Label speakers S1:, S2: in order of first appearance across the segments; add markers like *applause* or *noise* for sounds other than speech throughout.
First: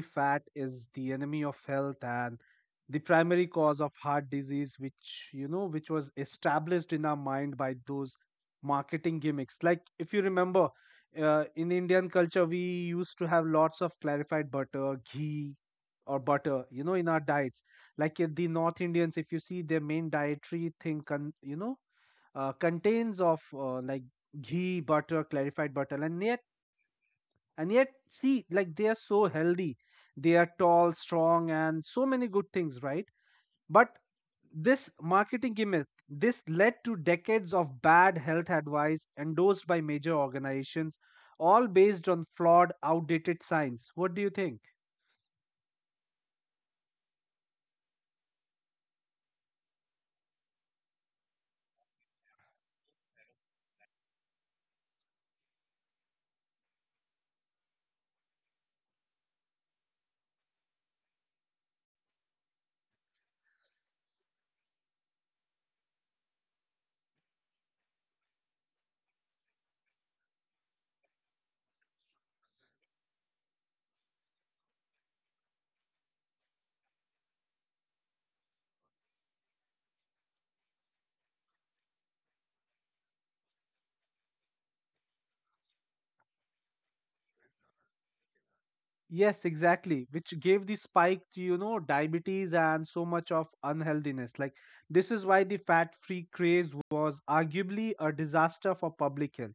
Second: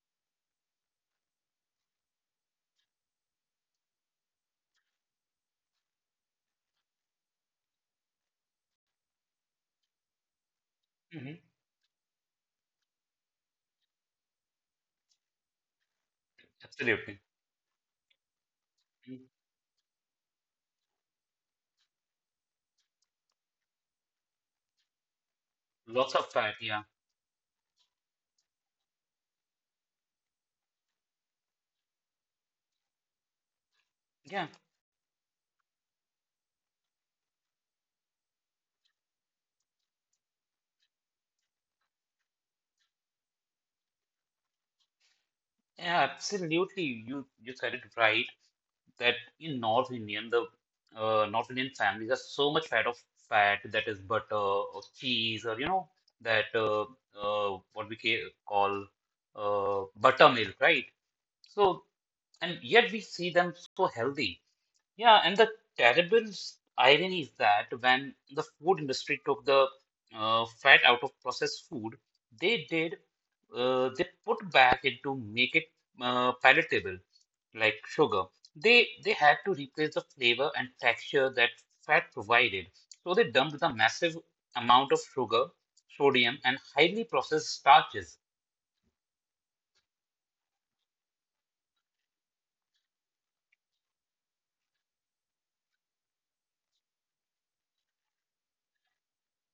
S1: fat is the enemy of health and the primary cause of heart disease, which was established in our mind by those marketing gimmicks. Like, if you remember,
S2: Hmm.
S1: in Indian culture, we used to have lots of clarified butter, ghee, or butter, in our
S2: Absolutely.
S1: diets. Like the North Indians,
S2: Mm.
S1: if you see their main dietary thing, contains of like ghee butter clarified butter
S2: Lots
S1: and
S2: of
S1: yet
S2: that, yeah.
S1: and yet see, like, they are so healthy, they are tall, strong, and so many good things, right? But
S2: Yeah,
S1: this marketing gimmick, this led to decades of bad health advice endorsed by major organizations, all based on flawed outdated science. What do you think?
S2: yeah, absolutely. You said it right that in North Indian, the North Indian families are so much fat of fat, that is butter or cheese, or you know that what we ca call buttermilk, right? So and yet we see them so healthy. Yeah, and the irony is that when the food industry took the fat out of processed food, they did they put back in to make it palatable, like sugar. They had to replace the flavor and texture that fat provided. So they dumped the massive amount of sugar, sodium, and highly processed starches.
S1: Yes, exactly. Which gave the spike to, diabetes and so much of unhealthiness. Like, this is why the fat free craze was arguably a disaster for public health.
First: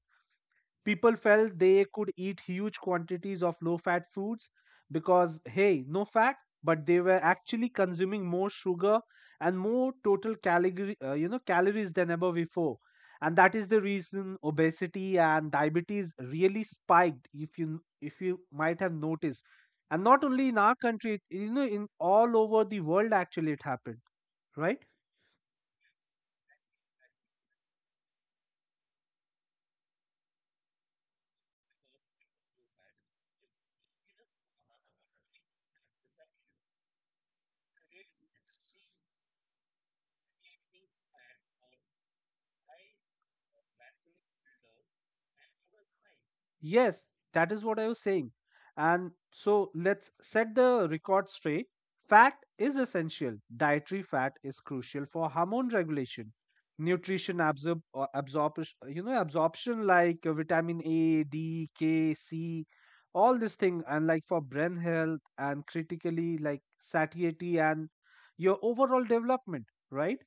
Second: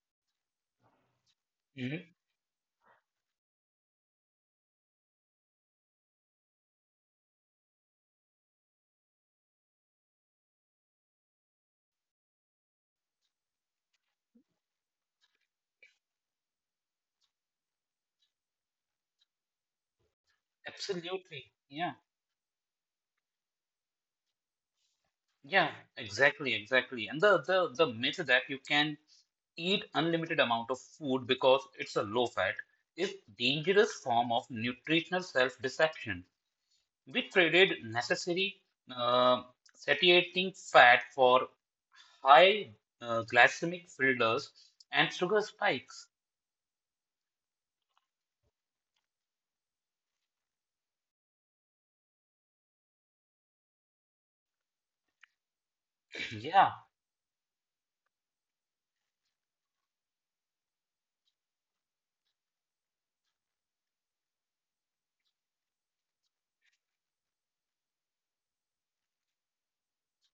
S1: People felt they could
S2: Hmm.
S1: eat huge quantities of low fat foods because, hey, no fat, but they were actually consuming more sugar and more total calories than ever before. And that is the reason obesity and diabetes really spiked, if you might have noticed. And not only in our country,
S2: Absolutely.
S1: you know,
S2: Yeah.
S1: in all over the world, actually, it happened, right?
S2: Yeah, exactly, exactly. And the myth that you can eat unlimited amount of food because it's a low fat is dangerous form of nutritional self-deception. We traded necessary uh, satiating fat for high glycemic fillers and sugar spikes.
S1: Yes, that is what I was saying. And so let's set the record straight. Fat is essential. Dietary fat is crucial for hormone regulation,
S2: Yeah,
S1: nutrition absorb or absorption, you know, absorption like vitamin A, D, K, C, all this thing, and like for brain health and critically like satiety and your overall development, right?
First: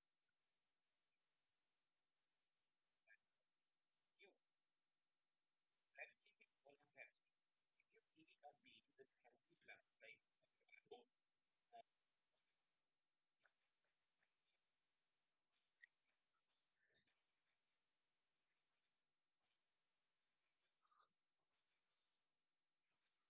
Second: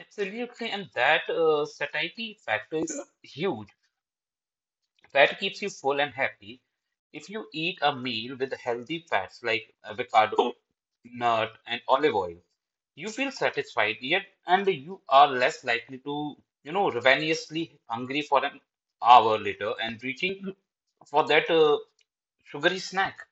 S2: absolutely, and that satiety factor is huge. Fat keeps you full and happy. If you eat a meal with healthy fats like avocado, nut, and olive oil, you feel satisfied yet, and you are less likely to, you know, ravenously hungry for an hour later and reaching for that sugary snack.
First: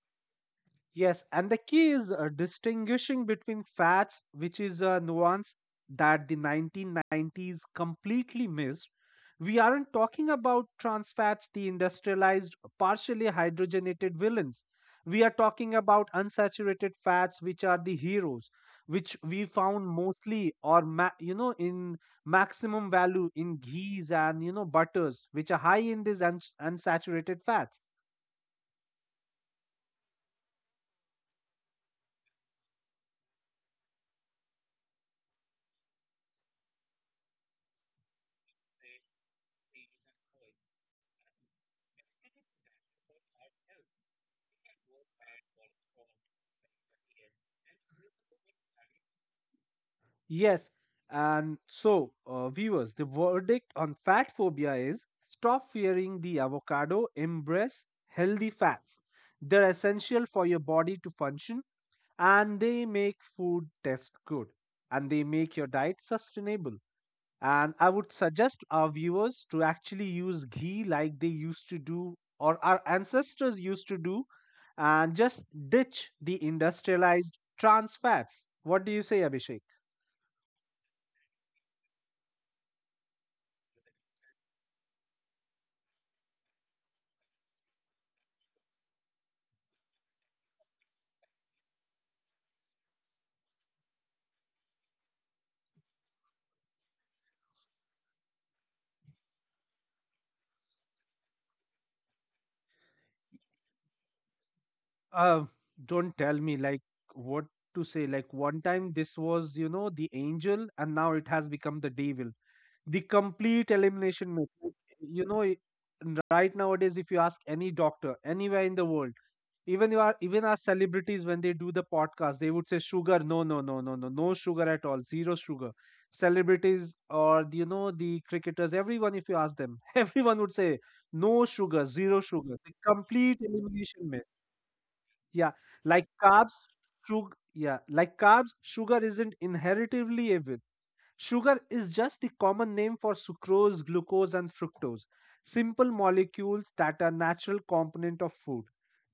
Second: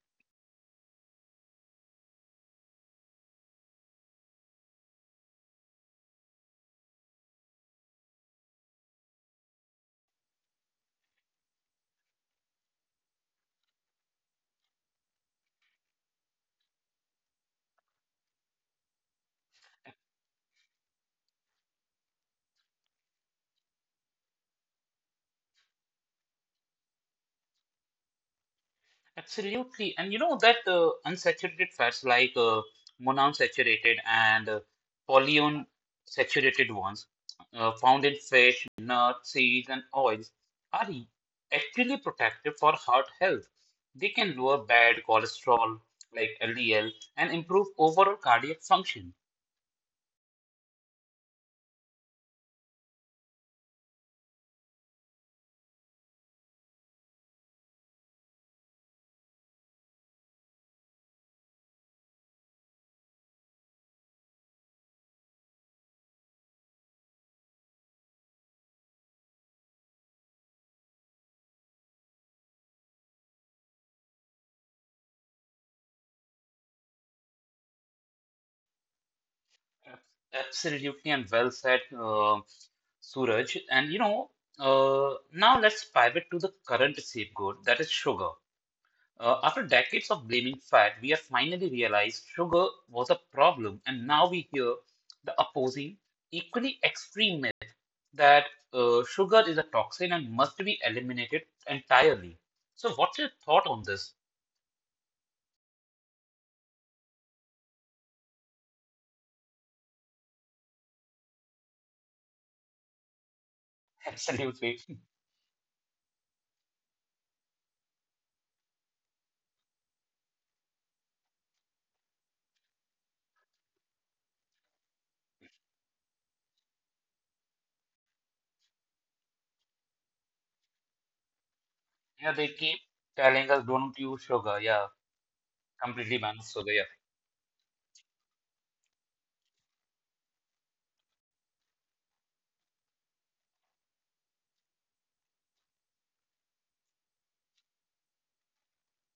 S1: Yes, and the key is distinguishing between fats, which is a nuance that the 1990s completely missed. We aren't talking about trans fats, the industrialized, partially hydrogenated villains. We are talking about unsaturated fats, which are the heroes, which we found mostly or ma- you know in maximum value in ghees and butters, which are high in these unsaturated fats.
S2: Absolutely. And you know that unsaturated fats like monounsaturated and polyunsaturated ones found in fish, nuts, seeds, and oils are e- actually protective for heart health. They can lower bad cholesterol like LDL and improve overall cardiac function.
S1: Yes, and so, viewers, the verdict on fat phobia is stop fearing the avocado, embrace healthy fats. They're essential for your body to function and they make food taste good and they make your diet sustainable. And I would suggest our viewers to actually use ghee like they used to do or our ancestors used to do and just ditch the industrialized trans fats. What do you say, Abhishek?
S2: Ab- Absolutely and well said, Suraj. And you know, now let's pivot to the current scapegoat that is sugar. After decades of blaming fat, we have finally realized sugar was a problem, and now we hear the opposing, equally extreme myth that sugar is a toxin and must be eliminated entirely. So, what's your thought on this?
S1: Uh, don't tell me like what to say. Like, one time this was, the angel and now it has become the devil. The complete elimination method.
S2: Absolutely. *laughs*
S1: Right nowadays, if you ask any doctor anywhere in the world, even you are even our celebrities, when they do the podcast, they would say sugar, no no no no no no sugar at all, zero sugar. Celebrities or the cricketers, everyone, if you ask them, *laughs* everyone would say no sugar, zero
S2: Yeah, they
S1: sugar, the
S2: keep
S1: complete
S2: telling us don't
S1: elimination,
S2: use
S1: man.
S2: sugar. Yeah,
S1: yeah like
S2: completely ban
S1: carbs
S2: sugar. Yeah.
S1: sugar yeah like carbs sugar isn't inheritively evil. Sugar is just the common name for sucrose, glucose, and fructose, simple molecules that are natural component of food.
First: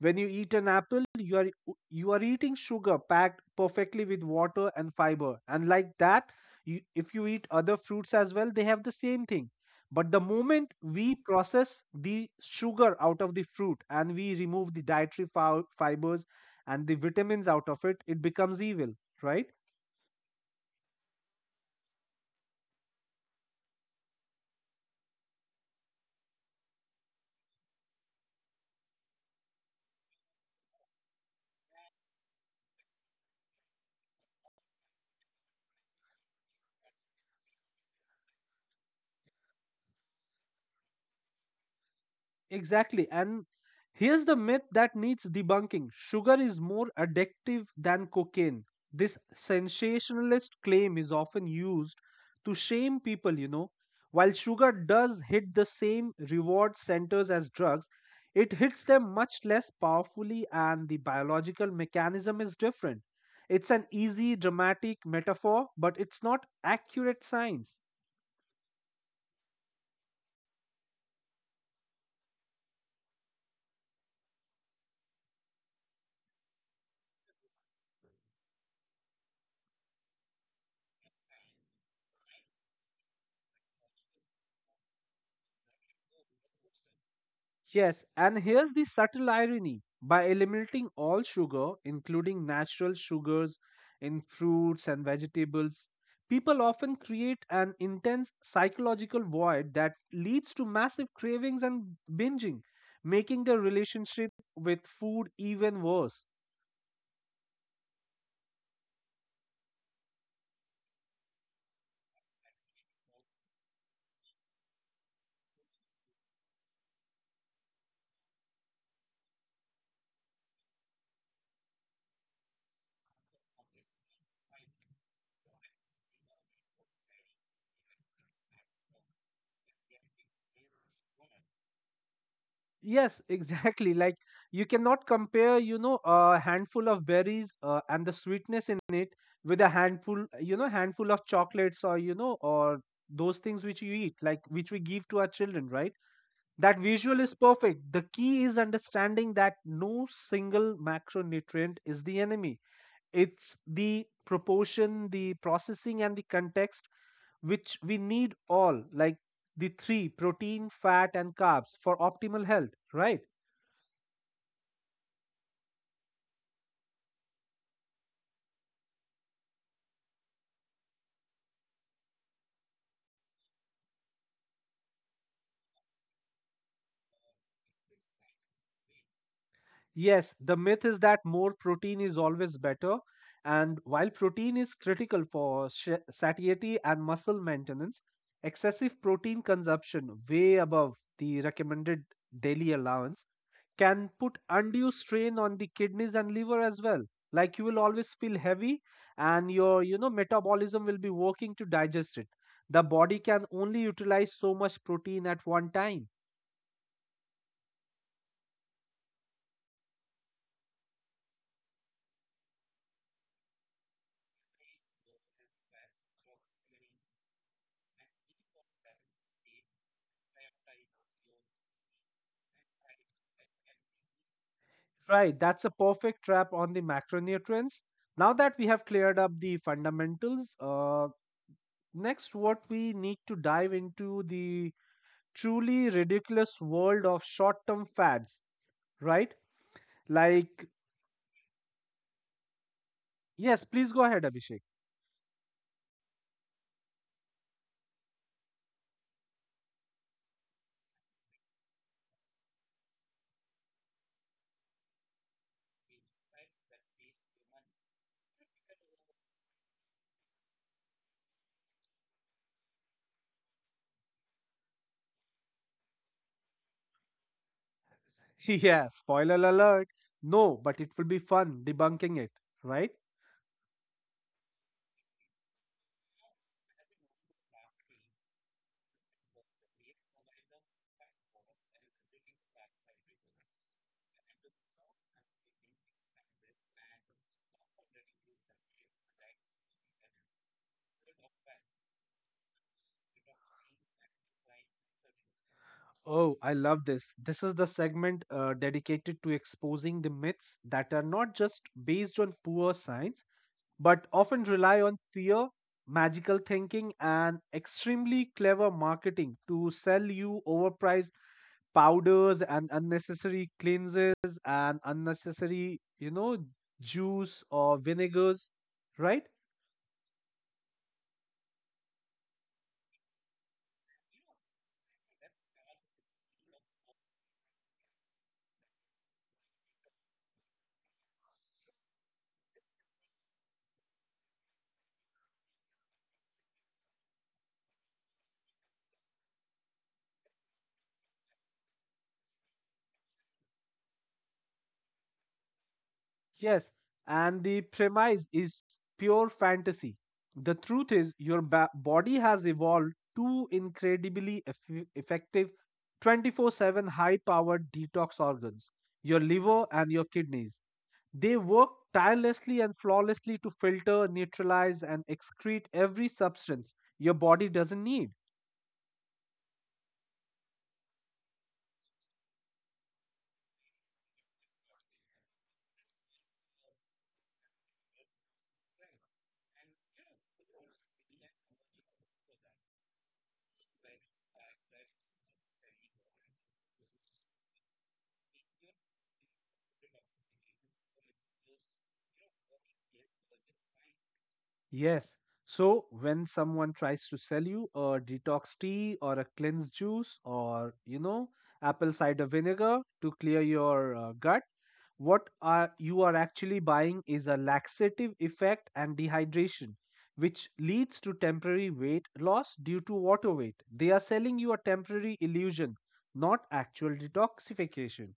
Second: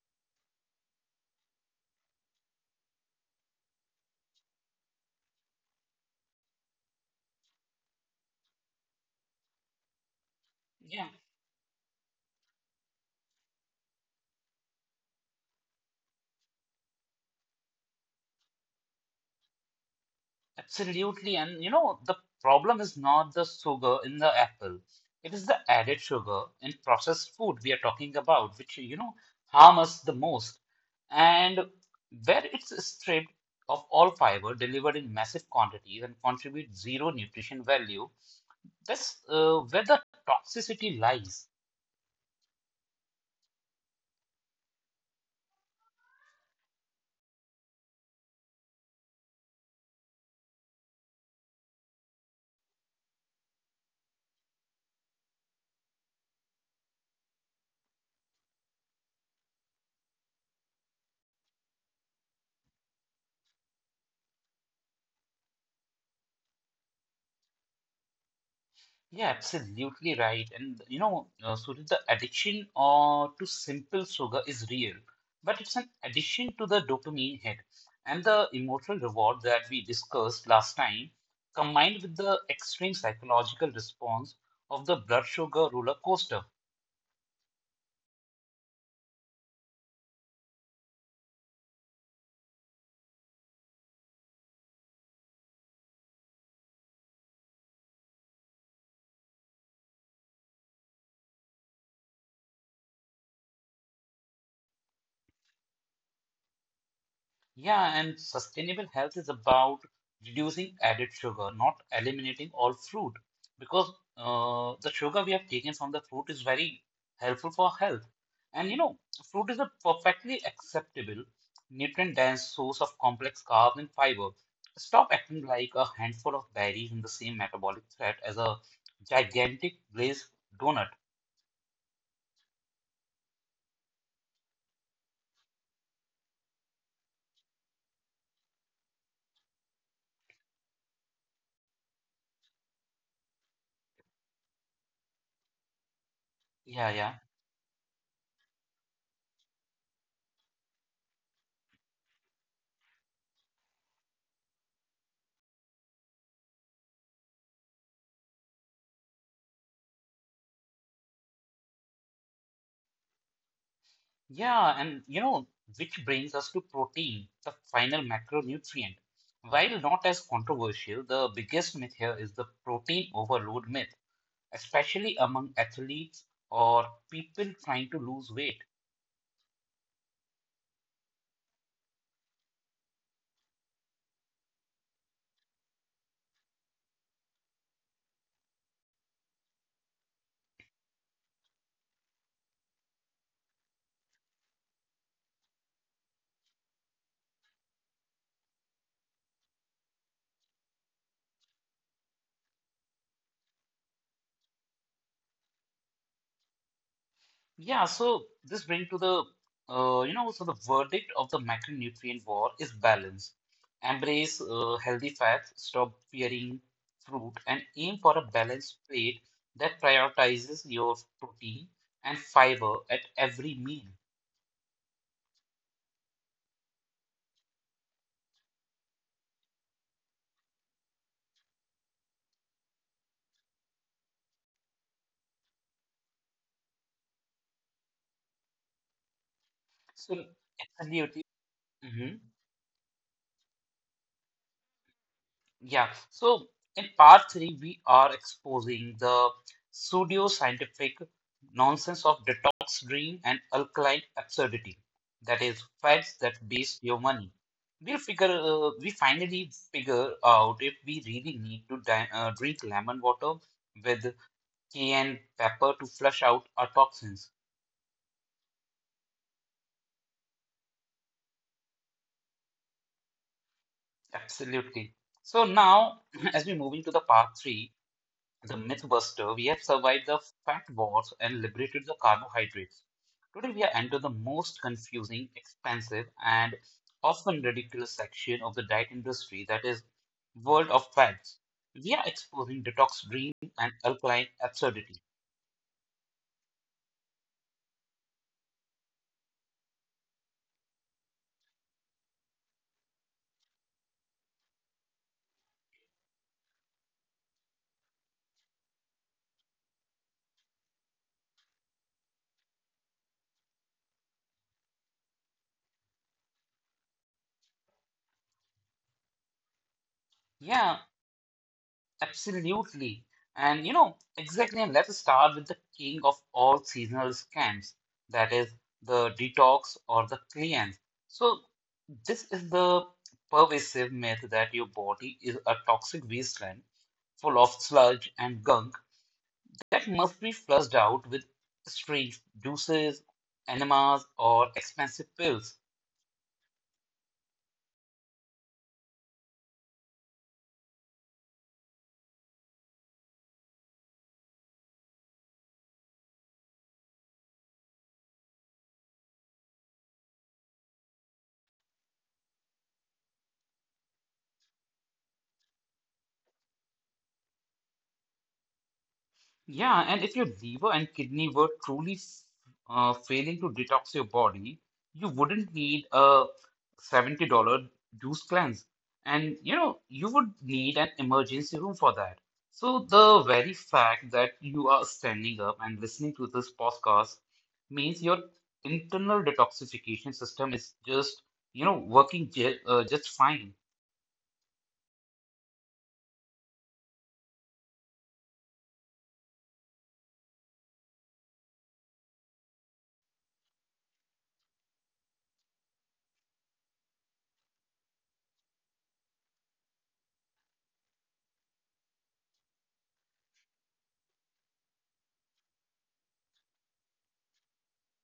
S1: When you eat an apple, you are eating sugar packed perfectly with water and fiber. And like that, you, if you eat other fruits as well, they have the same thing. But the moment we
S2: Yeah.
S1: process the sugar out of the fruit and we remove the dietary fibers and the vitamins out of it, it becomes evil, right?
S2: Absolutely. And you know, the problem is not the sugar in the apple. It is the added sugar in processed food we are talking about, which, you know, harm us the most. And where it's stripped of all fiber, delivered in massive quantities, and contribute zero nutrition value, that's where the toxicity lies.
S1: Exactly. And here's the myth that needs debunking: sugar is more addictive than cocaine. This sensationalist claim is often used to shame people. While sugar does hit the same reward centers as drugs, it hits them much less powerfully, and the biological mechanism is different. It's an easy, dramatic metaphor, but it's not accurate science.
S2: Yeah, absolutely right. And you know, Surya, the addiction to simple sugar is real, but it's an addiction to the dopamine hit and the emotional reward that we discussed last time, combined with the extreme psychological response of the blood sugar roller coaster.
S1: Yes, and here's the subtle irony. By eliminating all sugar, including natural sugars in fruits and vegetables, people often create an intense psychological void that leads to massive cravings and binging, making the relationship with food even worse.
S2: Yeah, and sustainable health is about reducing added sugar, not eliminating all fruit, because the sugar we have taken from the fruit is very helpful for health. And you know, fruit is a perfectly acceptable, nutrient-dense source of complex carbs and fiber. Stop acting like a handful of berries in the same metabolic threat as a gigantic glazed donut.
S1: Yes, exactly. Like, you cannot compare, a handful of berries and the sweetness in it with a handful of chocolates, or those things which you eat, like which we give to our children, right? That
S2: Yeah,
S1: visual
S2: yeah.
S1: is perfect. The key is understanding that no single macronutrient is the enemy. It's the proportion, the processing, and the context, which we need all, like the three: protein, fat, and carbs for optimal health, right?
S2: Yeah, and you know, which brings us to protein, the final macronutrient. While not as controversial, the biggest myth here is the protein overload myth, especially among athletes or people trying to lose weight.
S1: Yes, the myth is that more protein is always better. And while protein is critical for satiety and muscle maintenance, excessive protein consumption, way above the recommended daily allowance, can put undue strain on the kidneys and liver as well. Like, you will always feel heavy, and your, you know, metabolism will be working to digest it. The body can only utilize so much protein at one time.
S2: Yeah, so this brings to the, you know, so the verdict of the macronutrient war is balance. Embrace healthy fats, stop fearing fruit, and aim for a balanced plate that prioritizes your protein and fiber at every meal.
S1: Right, that's a perfect trap on the macronutrients. Now that we have cleared up the fundamentals, next what we need to dive into the truly ridiculous world of short-term fads, right?
S2: So,
S1: Like,
S2: absolutely. Mm-hmm.
S1: yes, please go ahead, Abhishek.
S2: Yeah, so in part three, we are exposing the pseudo-scientific nonsense of detox dream and alkaline absurdity, that is, fads that waste your money. We finally figure out if we really need to di drink lemon water with cayenne pepper to flush out our toxins.
S1: *laughs* Yeah, spoiler alert. No, but it will be fun debunking it, right?
S2: Absolutely. So now, *clears throat* as we move into the part three, the MythBuster, we have survived the fat wars and liberated the carbohydrates. Today, we are enter the most confusing, expensive, and often ridiculous section of the diet industry, that is world of fads. We are exposing detox dream and alkaline absurdity.
S1: Oh, I love this. This is the segment dedicated to exposing the myths that are not just based on poor science, but often rely on fear, magical thinking, and extremely clever marketing to sell you overpriced powders and unnecessary cleanses and unnecessary, juice or vinegars, right?
S2: Yeah, absolutely. And you know, exactly. And let's start with the king of all seasonal scams, that is the detox or the cleanse. So, this is the pervasive myth that your body is a toxic wasteland full of sludge and gunk that must be flushed out with streaks, juices, enemas, or expensive pills.
S1: Yes. And the premise is pure fantasy. The truth is, your body has evolved two incredibly effective 24/7 high powered detox organs, your liver and your kidneys. They work tirelessly and flawlessly to filter, neutralize, and excrete every substance your body doesn't need.
S2: Yeah, and if your liver and kidney were truly failing to detox your body, you wouldn't need a $70 juice cleanse. And you know, you would need an emergency room for that. So the very fact that you are standing up and listening to this podcast means your internal detoxification system is just, you know, working just fine.
S1: Yes. So when someone tries to sell you a detox tea or a cleanse juice, or apple cider vinegar to clear your gut, what are you are actually buying is a laxative effect and dehydration which leads to temporary weight loss due to water weight. They are selling you a temporary illusion, not actual detoxification.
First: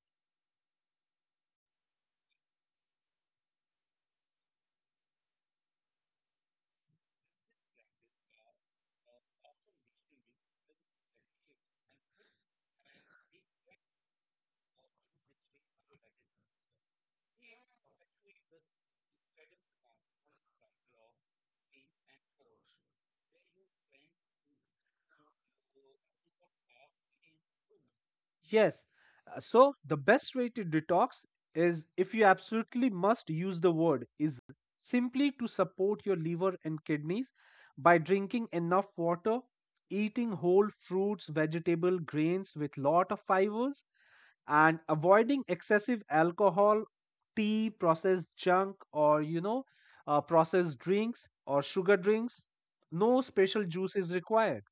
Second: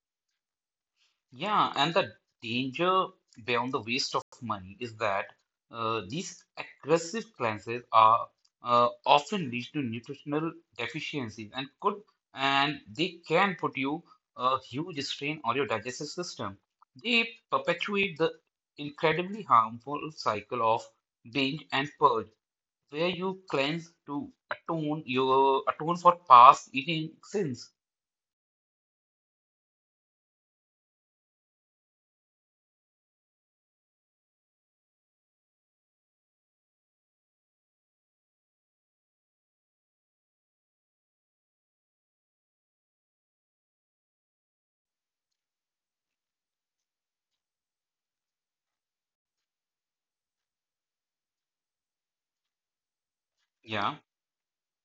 S2: Yeah, and the danger beyond the waste of money is that these aggressive cleanses are often lead to nutritional deficiencies, and they can put you a huge strain on your digestive system. They perpetuate the incredibly harmful cycle of binge and purge, where you cleanse to atone for past eating sins.
S1: Yes. So the best way to detox, is if you absolutely must use the word, is simply to support your liver and kidneys by drinking enough water, eating whole fruits, vegetable, grains with lot of fibers, and avoiding excessive alcohol, tea, processed junk, or, you know, processed drinks or sugar drinks. No special
S2: Yeah.
S1: juice is required.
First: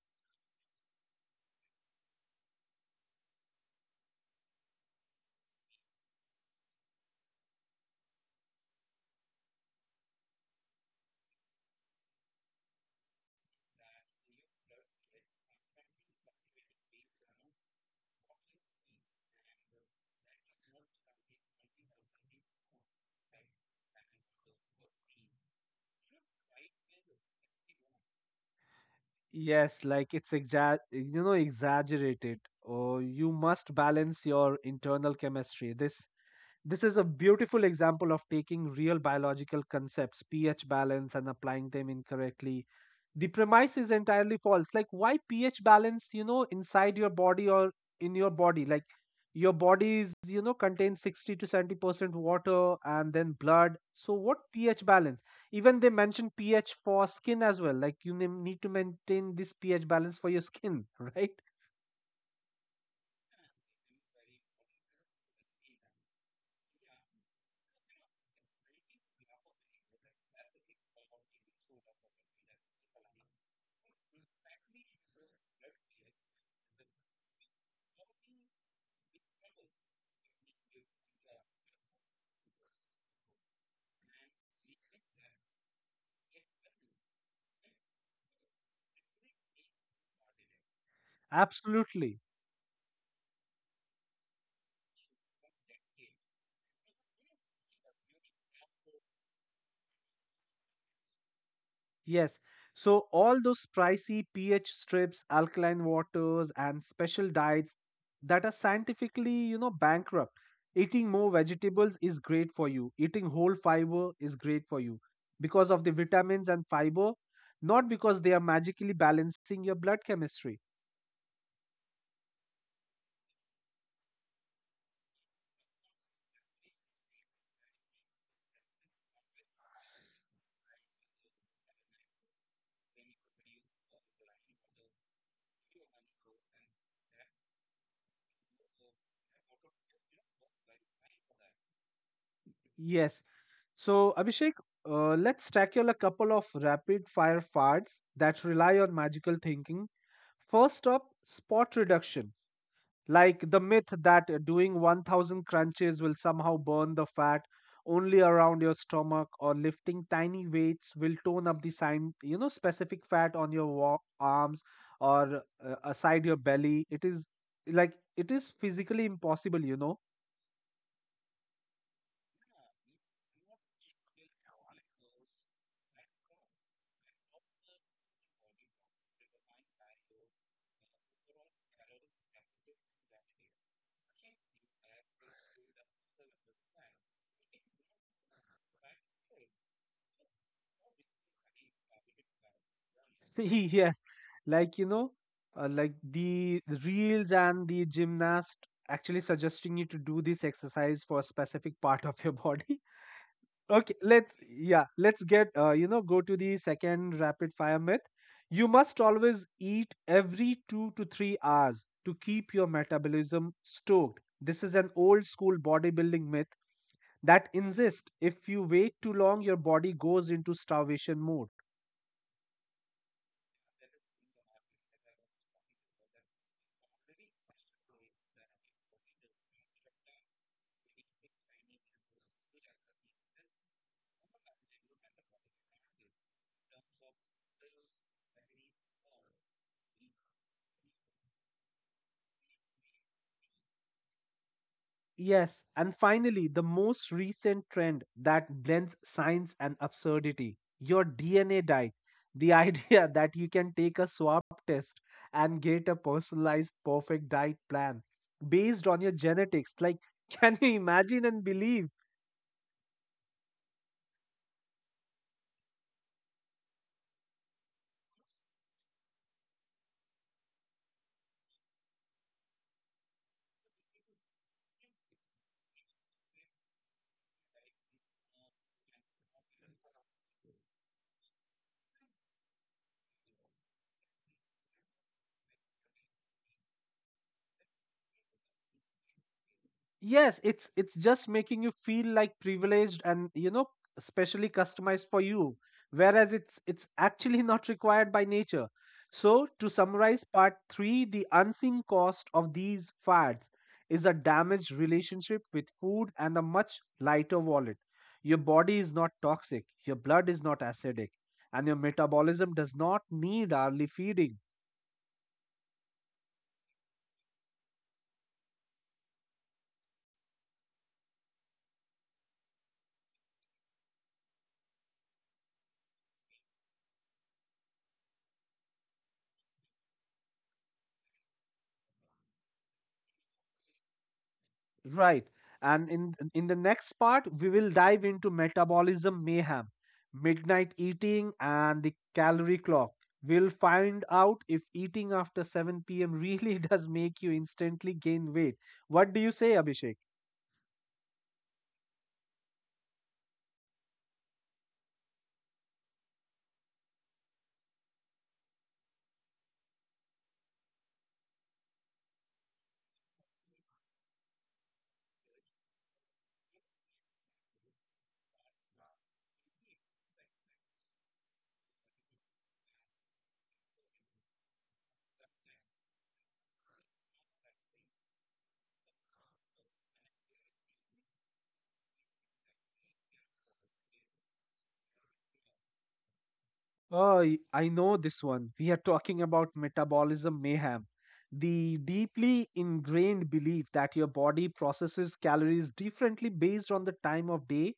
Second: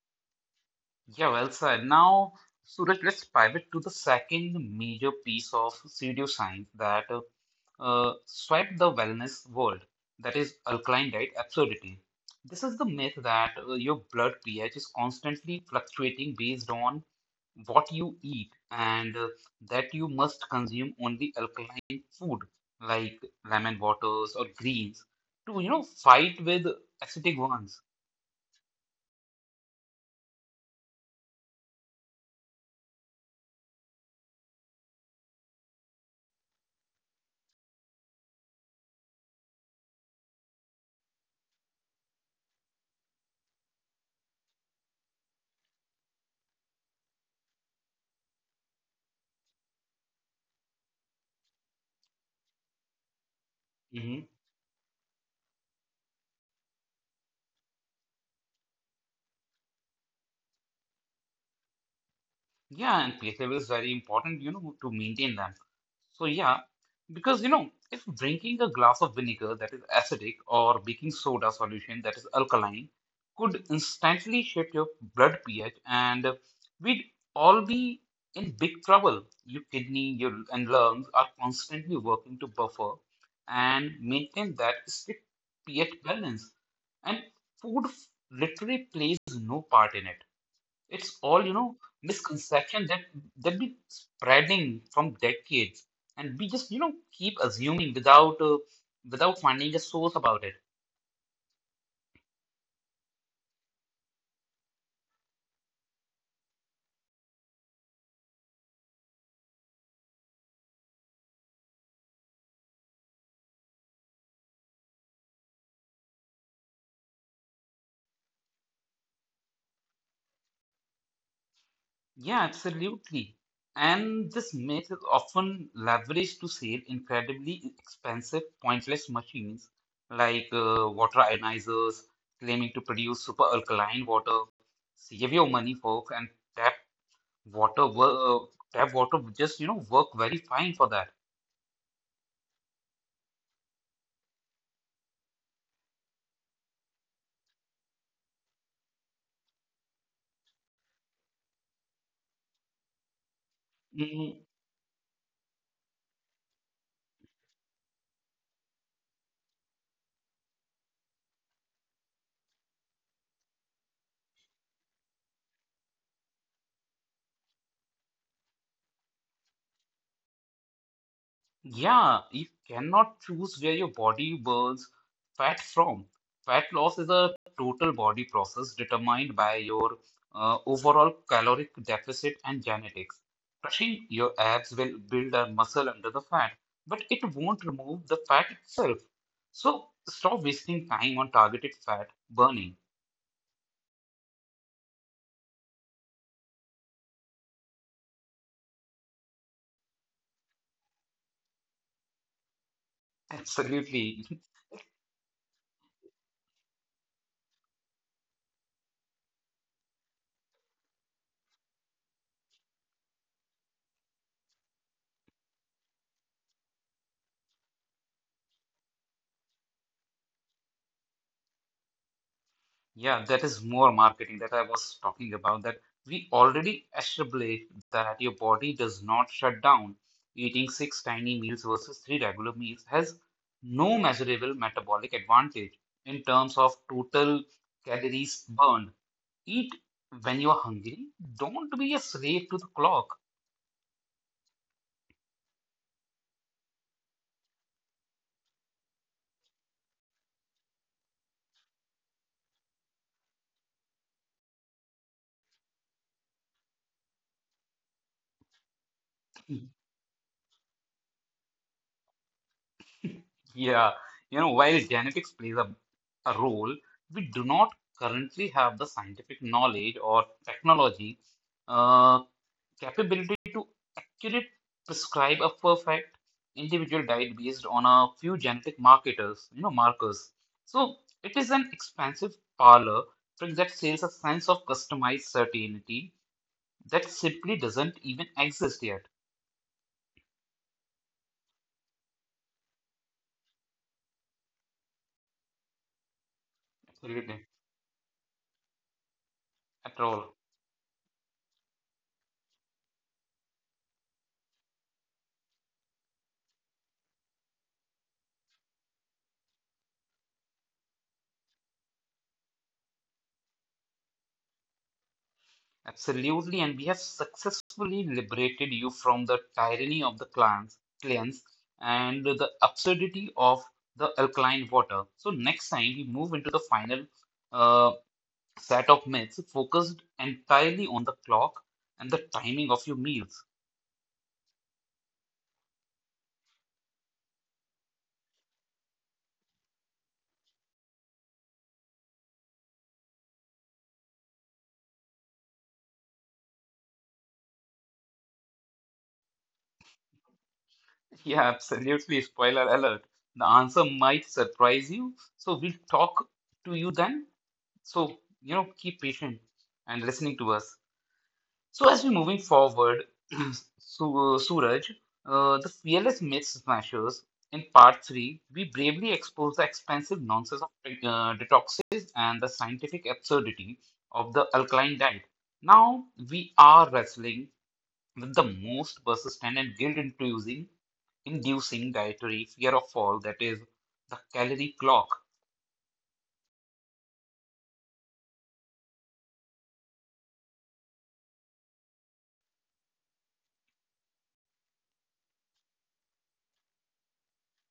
S2: Yeah, well said. Now, Suraj, let's pivot to the second major piece of pseudoscience that swept the wellness world, that is alkaline diet absurdity. This is the myth that your blood pH is constantly fluctuating based on what you eat, and that you must consume only alkaline food like lemon waters or greens to, you know, fight with acidic ones.
S1: Yes, like, it's exa- you know exaggerated, or you must balance your internal chemistry, this. Is a beautiful example of taking real biological concepts, pH balance, and applying them incorrectly. The premise is entirely false. Like, why pH balance, inside your body or in your body? Like, your body is, contains 60 to 70% water and then blood. So,
S2: Mm-hmm.
S1: what pH balance? Even they mention pH for skin as well. Like, you need to maintain this pH balance for your skin, *laughs* right?
S2: Yeah, and place level is very important, you know, to maintain them. So yeah, because you know, if drinking a glass of vinegar that is acidic or baking soda solution that is alkaline could instantly shift your blood pH, and we'd all be in big trouble. Your kidney, your and lungs are constantly working to buffer and maintain that strict pH balance, and literally plays no part in it. It's all, you know,
S1: Absolutely.
S2: misconception that that be spreading from decades, and we just, you know, keep assuming without without finding a source about it.
S1: Yes. So all those pricey pH strips, alkaline waters, and special diets that are scientifically, you know, bankrupt. Eating more vegetables is great for you. Eating whole fiber is great for you because of the vitamins and fiber, not because they are magically balancing your blood chemistry.
S2: Yeah, absolutely. And this myth is often leveraged to sell incredibly expensive, pointless machines like water ionizers, claiming to produce super alkaline water. Save your money, folks, and tap water, wo- tap water would just, you know, work very fine for that.
S1: Yes. So, Abhishek, let's tackle a couple of rapid fire fads that rely on magical thinking. First up, spot reduction, like the myth that
S2: Mm-hmm.
S1: doing 1,000 crunches will somehow burn the fat only around your stomach, or lifting tiny weights will tone up the specific fat on your arms or aside your belly. It is, like, it is physically impossible.
S2: Yeah, you cannot choose where your body burns fat from. Fat loss is a total body process determined by your overall caloric deficit and genetics. Crushing your abs will build a muscle under the fat, but it won't remove the fat itself. So stop wasting time on targeted fat burning.
S1: *laughs* Yes, like, the reels and the gymnast actually suggesting you to do this exercise for a specific part of your *laughs* body. Okay,
S2: Absolutely.
S1: let's get go to the second rapid fire myth. You must always eat every 2 to 3 hours to keep your metabolism stoked. This is an old school bodybuilding myth that insists if you wait too long, your body goes into starvation mode.
S2: Yeah, that is more marketing that I was talking about. That we already established that your body does not shut down. Eating six tiny meals versus three regular meals has no measurable metabolic advantage in terms of total calories burned. Eat when you're hungry. Don't be a slave to the clock.
S1: Yes, and finally, the most recent trend that blends science and absurdity: your DNA diet. The idea *laughs* that you can take a swab test and get a personalized, perfect diet plan based on your genetics. Like,
S2: *laughs*
S1: *laughs* can you imagine and believe?
S2: Yeah, you know, while genetics plays a role, we do not currently have the scientific knowledge or technology uh, capability to accurately prescribe a perfect individual diet based on a few genetic marketers, you know, markers. So it is an expansive parlor trick that sells a sense of customized certainty that simply doesn't even exist yet.
S1: Yes, it's just making you feel like privileged and you know specially customized for you, whereas it's actually
S2: Absolutely.
S1: *laughs* not required by nature. So to
S2: At
S1: summarize
S2: all.
S1: part 3, the unseen cost of these fads is a damaged relationship with food and a much lighter wallet. Your body is not toxic, your blood is not acidic, and your metabolism does not need hourly feeding.
S2: Absolutely. And we have successfully liberated you from the tyranny of the clans and the absurdity of the alkaline water. So next time we move into the final uh, set of myths focused entirely on the clock and the timing of your meals. *laughs*
S1: Right. And in the next part, we will dive into metabolism mayhem, midnight eating, and the calorie clock. We'll find out if eating after 7 p.m. really *laughs* does make you instantly gain weight. What do you say, Abhishek?
S2: Yeah, absolutely. Spoiler alert. The answer might surprise you. So we'll talk to you then. So, you know, keep patient and listening to us. So as we're moving forward, *clears throat* Suraj, the fearless myth smashers in part three, we bravely expose the expensive nonsense of detoxes and the scientific absurdity of the alkaline diet. Now we are wrestling with the most persistent and guilt-inducing inducing dietary fear of all, that is the calorie clock.
S1: Oh, I know this one. We are talking about metabolism mayhem, the deeply ingrained belief that your body processes calories differently based on the time of day,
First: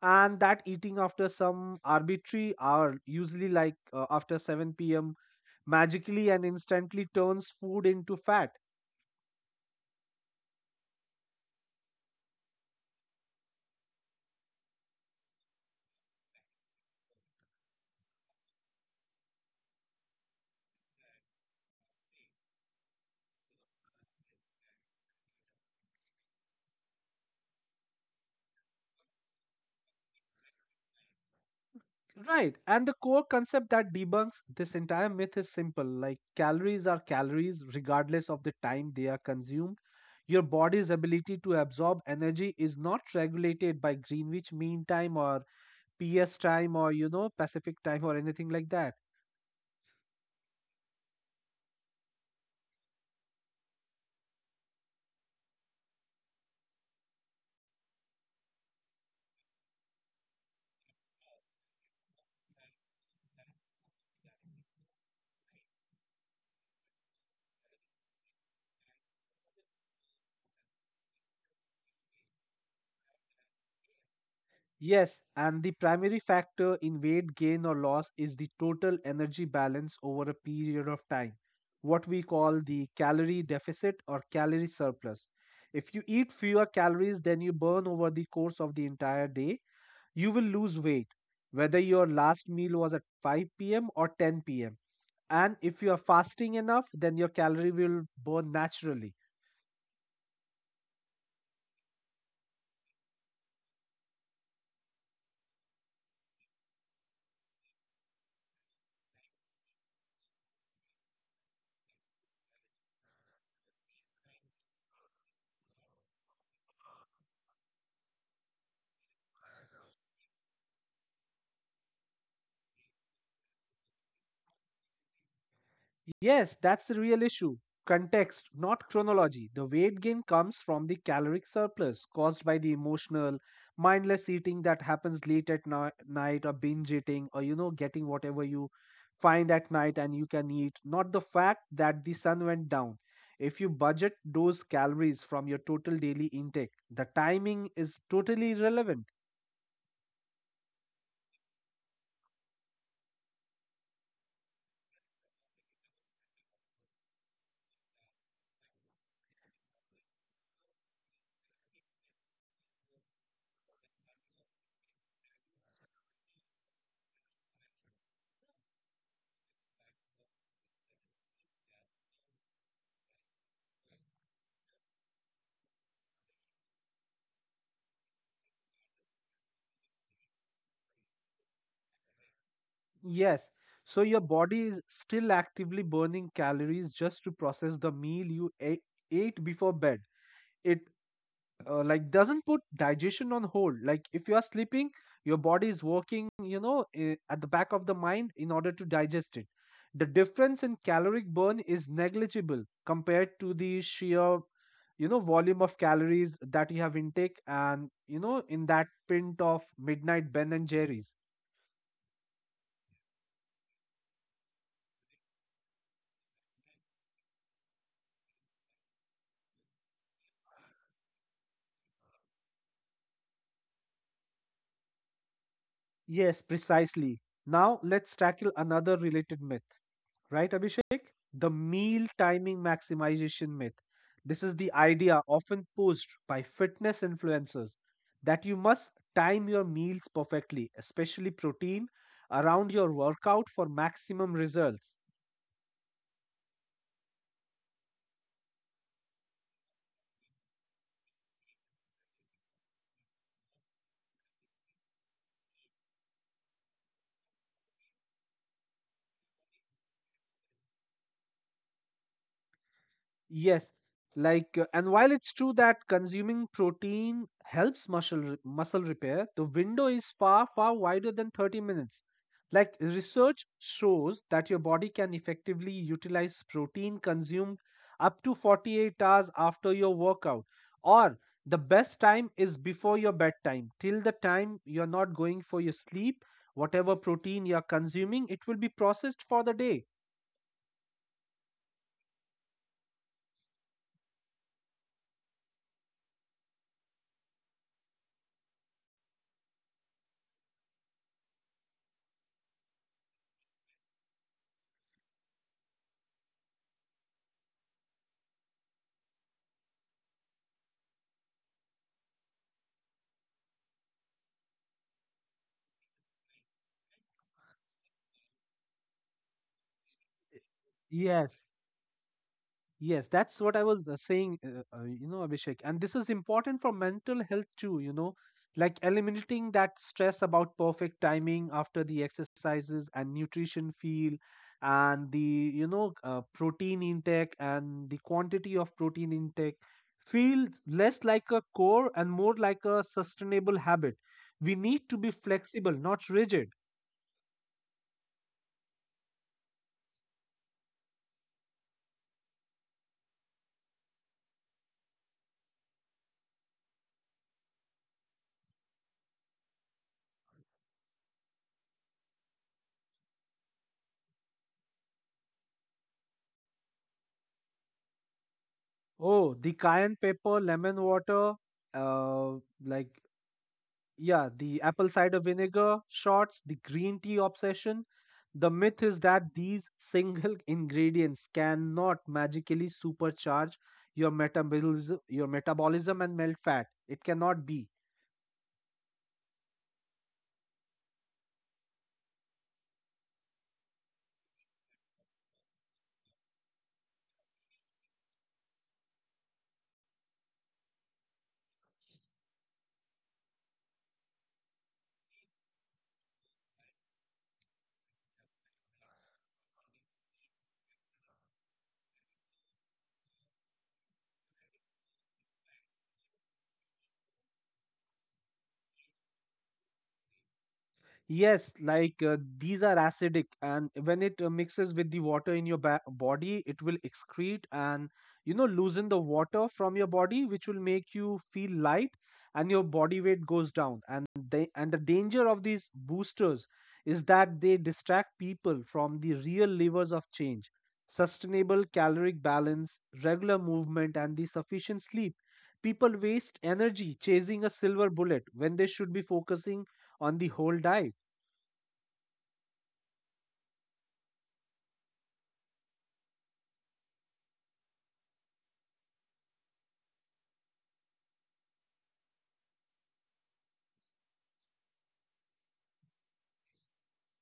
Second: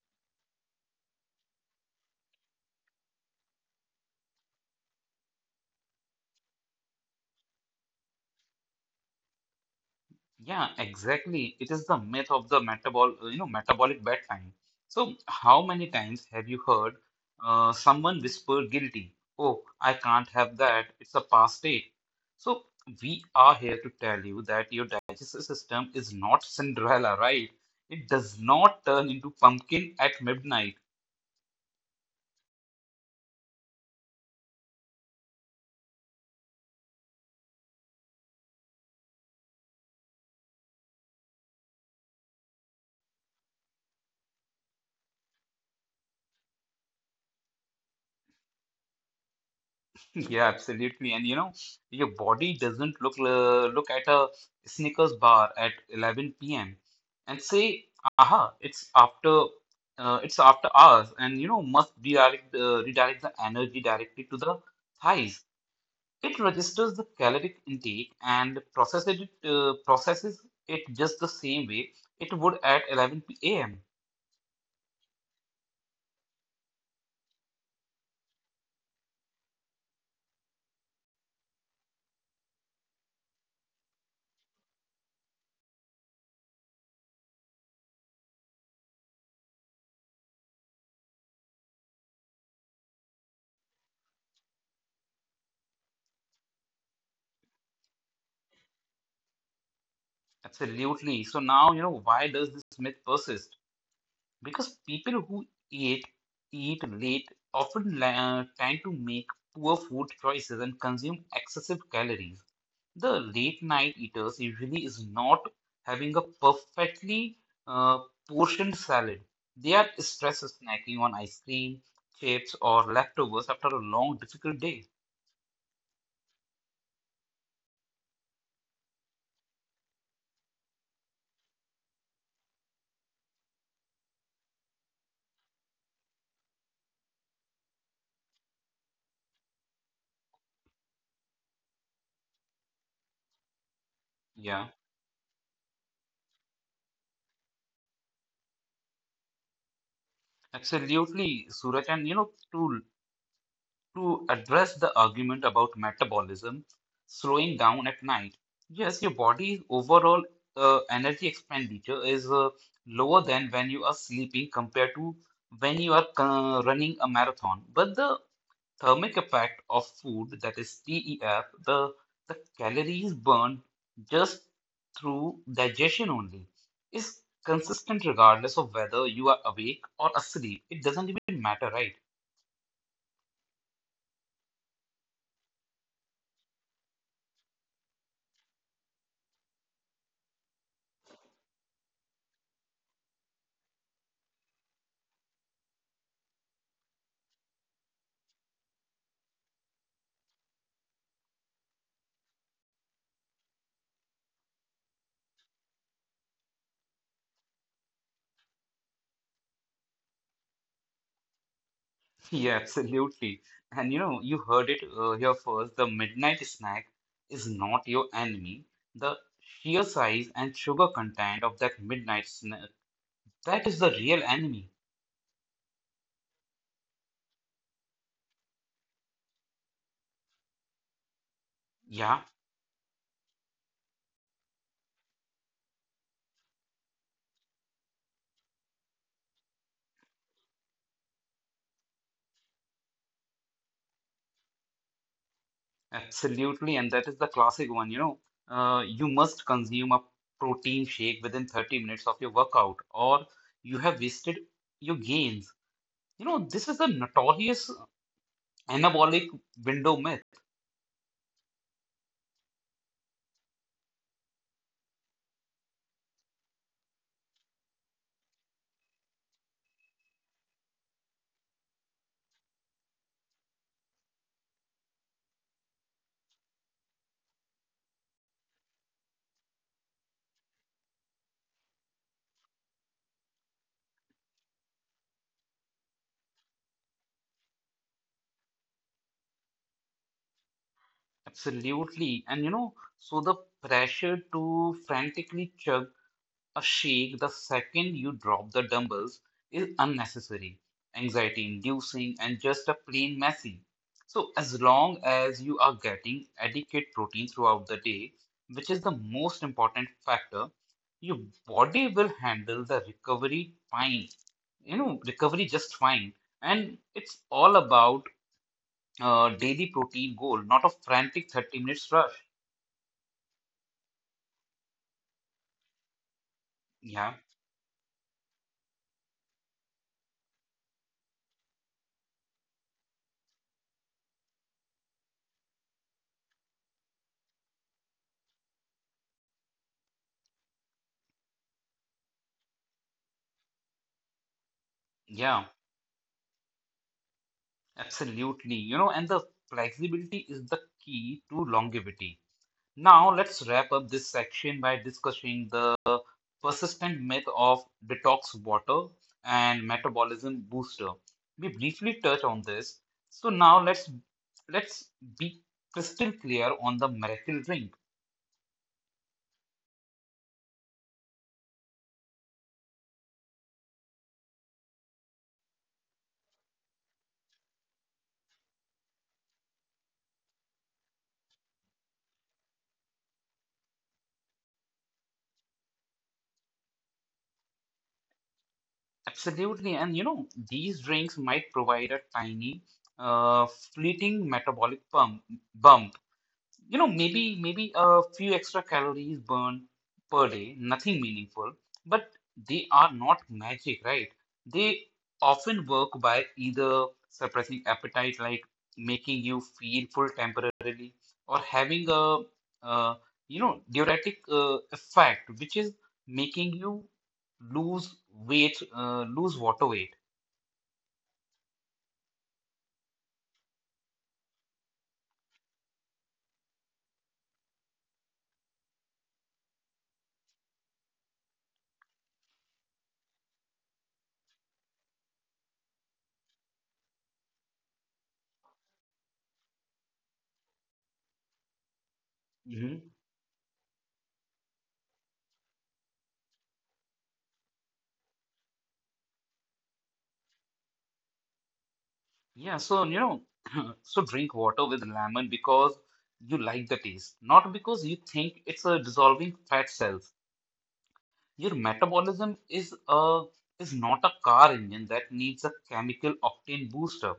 S1: and that eating after some arbitrary hour, usually like after 7 p.m., magically and instantly turns food into fat.
S2: Yeah, exactly. It is the myth of the you know, metabolic bedtime. So, how many times have you heard someone whisper guilty? Oh, I can't have that. It's a past date. So, we are here to tell you that your digestive system is not Cinderella, right? It does not turn into pumpkin at midnight.
S1: Right. And the core concept that debunks this entire myth is simple, like calories are calories regardless of the time they are consumed. Your body's ability to absorb energy is not regulated by Greenwich Mean Time or PS time or, you know, Pacific time or anything like that.
S2: *laughs* Yeah, absolutely. And you know, your body doesn't look at a Snickers bar at 11 p.m. and say, "Aha, it's after hours," and you know, must redirect redirect the energy directly to the thighs. It registers the caloric intake and processes it just the same way it would at 11 p.m.
S1: Yes, and the primary factor in weight gain or loss is the total energy balance over a period of time, what we call the calorie deficit or calorie surplus. If you eat fewer calories than you burn over the course of the entire day, you will lose weight, whether your last meal was at 5 p.m. or 10 p.m. And if you are fasting enough, then your calorie will burn naturally.
S2: Absolutely. So now you know why does this myth persist? Because people who eat eat late often tend to make poor food choices and consume excessive calories. The late night eaters usually is not having a perfectly uh, portioned salad. They are stress snacking on ice cream, chips, or leftovers after a long, difficult day.
S1: Yes, that's the real issue. Context, not chronology. The weight gain comes from the caloric surplus caused by the emotional, mindless eating that happens late at night, or binge eating, or, you know, getting whatever you find at night and you can eat, not the fact that the sun went down. If you budget those
S2: Yeah,
S1: calories from your total daily intake, the timing is totally irrelevant.
S2: absolutely, Suraj. And you know, to address the argument about metabolism slowing down at night. Yes, your body's overall energy expenditure is lower than when you are sleeping compared to when you are running a marathon. But the thermic effect of food, that is TEF, the calories burned just through digestion only, is consistent regardless of whether you are awake or asleep. It doesn't even matter, right?
S1: Yes. So your body is still actively burning calories just to process the meal you ate before bed. It like doesn't put digestion on hold. Like if you are sleeping, your body is working, you know, at the back of the mind in order to digest it. The difference in caloric burn is negligible compared to the sheer, you know, volume of calories that you have intake and, you know, in that pint of midnight Ben and Jerry's.
S2: *laughs* Yeah, absolutely. And you know, you heard it here first. The midnight snack is not your enemy. The sheer size and sugar content of that midnight snack, that is the real enemy.
S1: Yes, precisely. Now let's tackle another related myth, right, Abhishek? The meal
S2: Yeah,
S1: timing maximization myth. This is the idea often posed by fitness influencers that you must time your meals perfectly, especially protein, around your workout for maximum results.
S2: absolutely. And that is the classic one, you know. You must consume a protein shake within 30 minutes of your workout, or you have wasted your gains. You know, this is the notorious anabolic window myth.
S1: Yes, and while it's true that consuming protein helps muscle repair, the window is far wider than 30 minutes. Like research shows that your body can effectively utilize protein consumed up to 48 hours after your workout, or the best time is before your bedtime, till the time you're not going for your sleep, whatever protein you're consuming it will be processed for the day.
S2: Absolutely. And you know, so the pressure to frantically chug a shake the second you drop the dumbbells is unnecessary, anxiety inducing, and just a plain messy. So, as long as you are getting adequate protein throughout the day, which is the most important factor, your body will handle the recovery fine. You know, recovery just fine. And it's all about daily protein goal, not a frantic
S1: Yes.
S2: 30 minutes rush.
S1: Yes, that's what I was saying, you know, Abhishek. And this is important for
S2: Yeah,
S1: mental health too, you know, like eliminating that stress about perfect timing after the exercises and nutrition feel and the protein intake and the quantity of protein intake feel less like a core and more like a sustainable habit. We need to be
S2: yeah,
S1: flexible, not rigid.
S2: absolutely. You know, and the flexibility is the key to longevity. Now, let's wrap up this section by discussing the persistent myth of detox water and metabolism booster. We briefly touched on this. So now let's be crystal clear on the miracle drink.
S1: Oh, the cayenne pepper, lemon water, uh, like yeah, the apple cider vinegar shots, the green tea obsession. The myth is that these single *laughs* ingredients cannot magically supercharge your metabolism and melt fat. It cannot be.
S2: Absolutely, and you know, these drinks might provide a tiny, uh, fleeting metabolic bump, bump, you know, maybe a few extra calories burned per day, nothing meaningful, but they are not magic, right? They often work by either suppressing appetite, like making you feel full temporarily, or having a uh, you know, diuretic effect, which is making you lose weight, lose water
S1: Yes, like these are acidic, and when it mixes with the water in your body, it will excrete and you know loosen the water from your body, which will make you feel light, and your body weight goes down. And the danger of these boosters is that they distract people from the real levers of change: sustainable caloric balance,
S2: weight.
S1: regular movement, and the sufficient sleep. People waste energy chasing a silver bullet when they should be focusing on the whole diet.
S2: Yeah, so you know, *clears throat* *laughs* so drink water with lemon because you like the taste, not because you think it's a dissolving fat cells. Your metabolism is a is not a car engine that needs a chemical octane booster.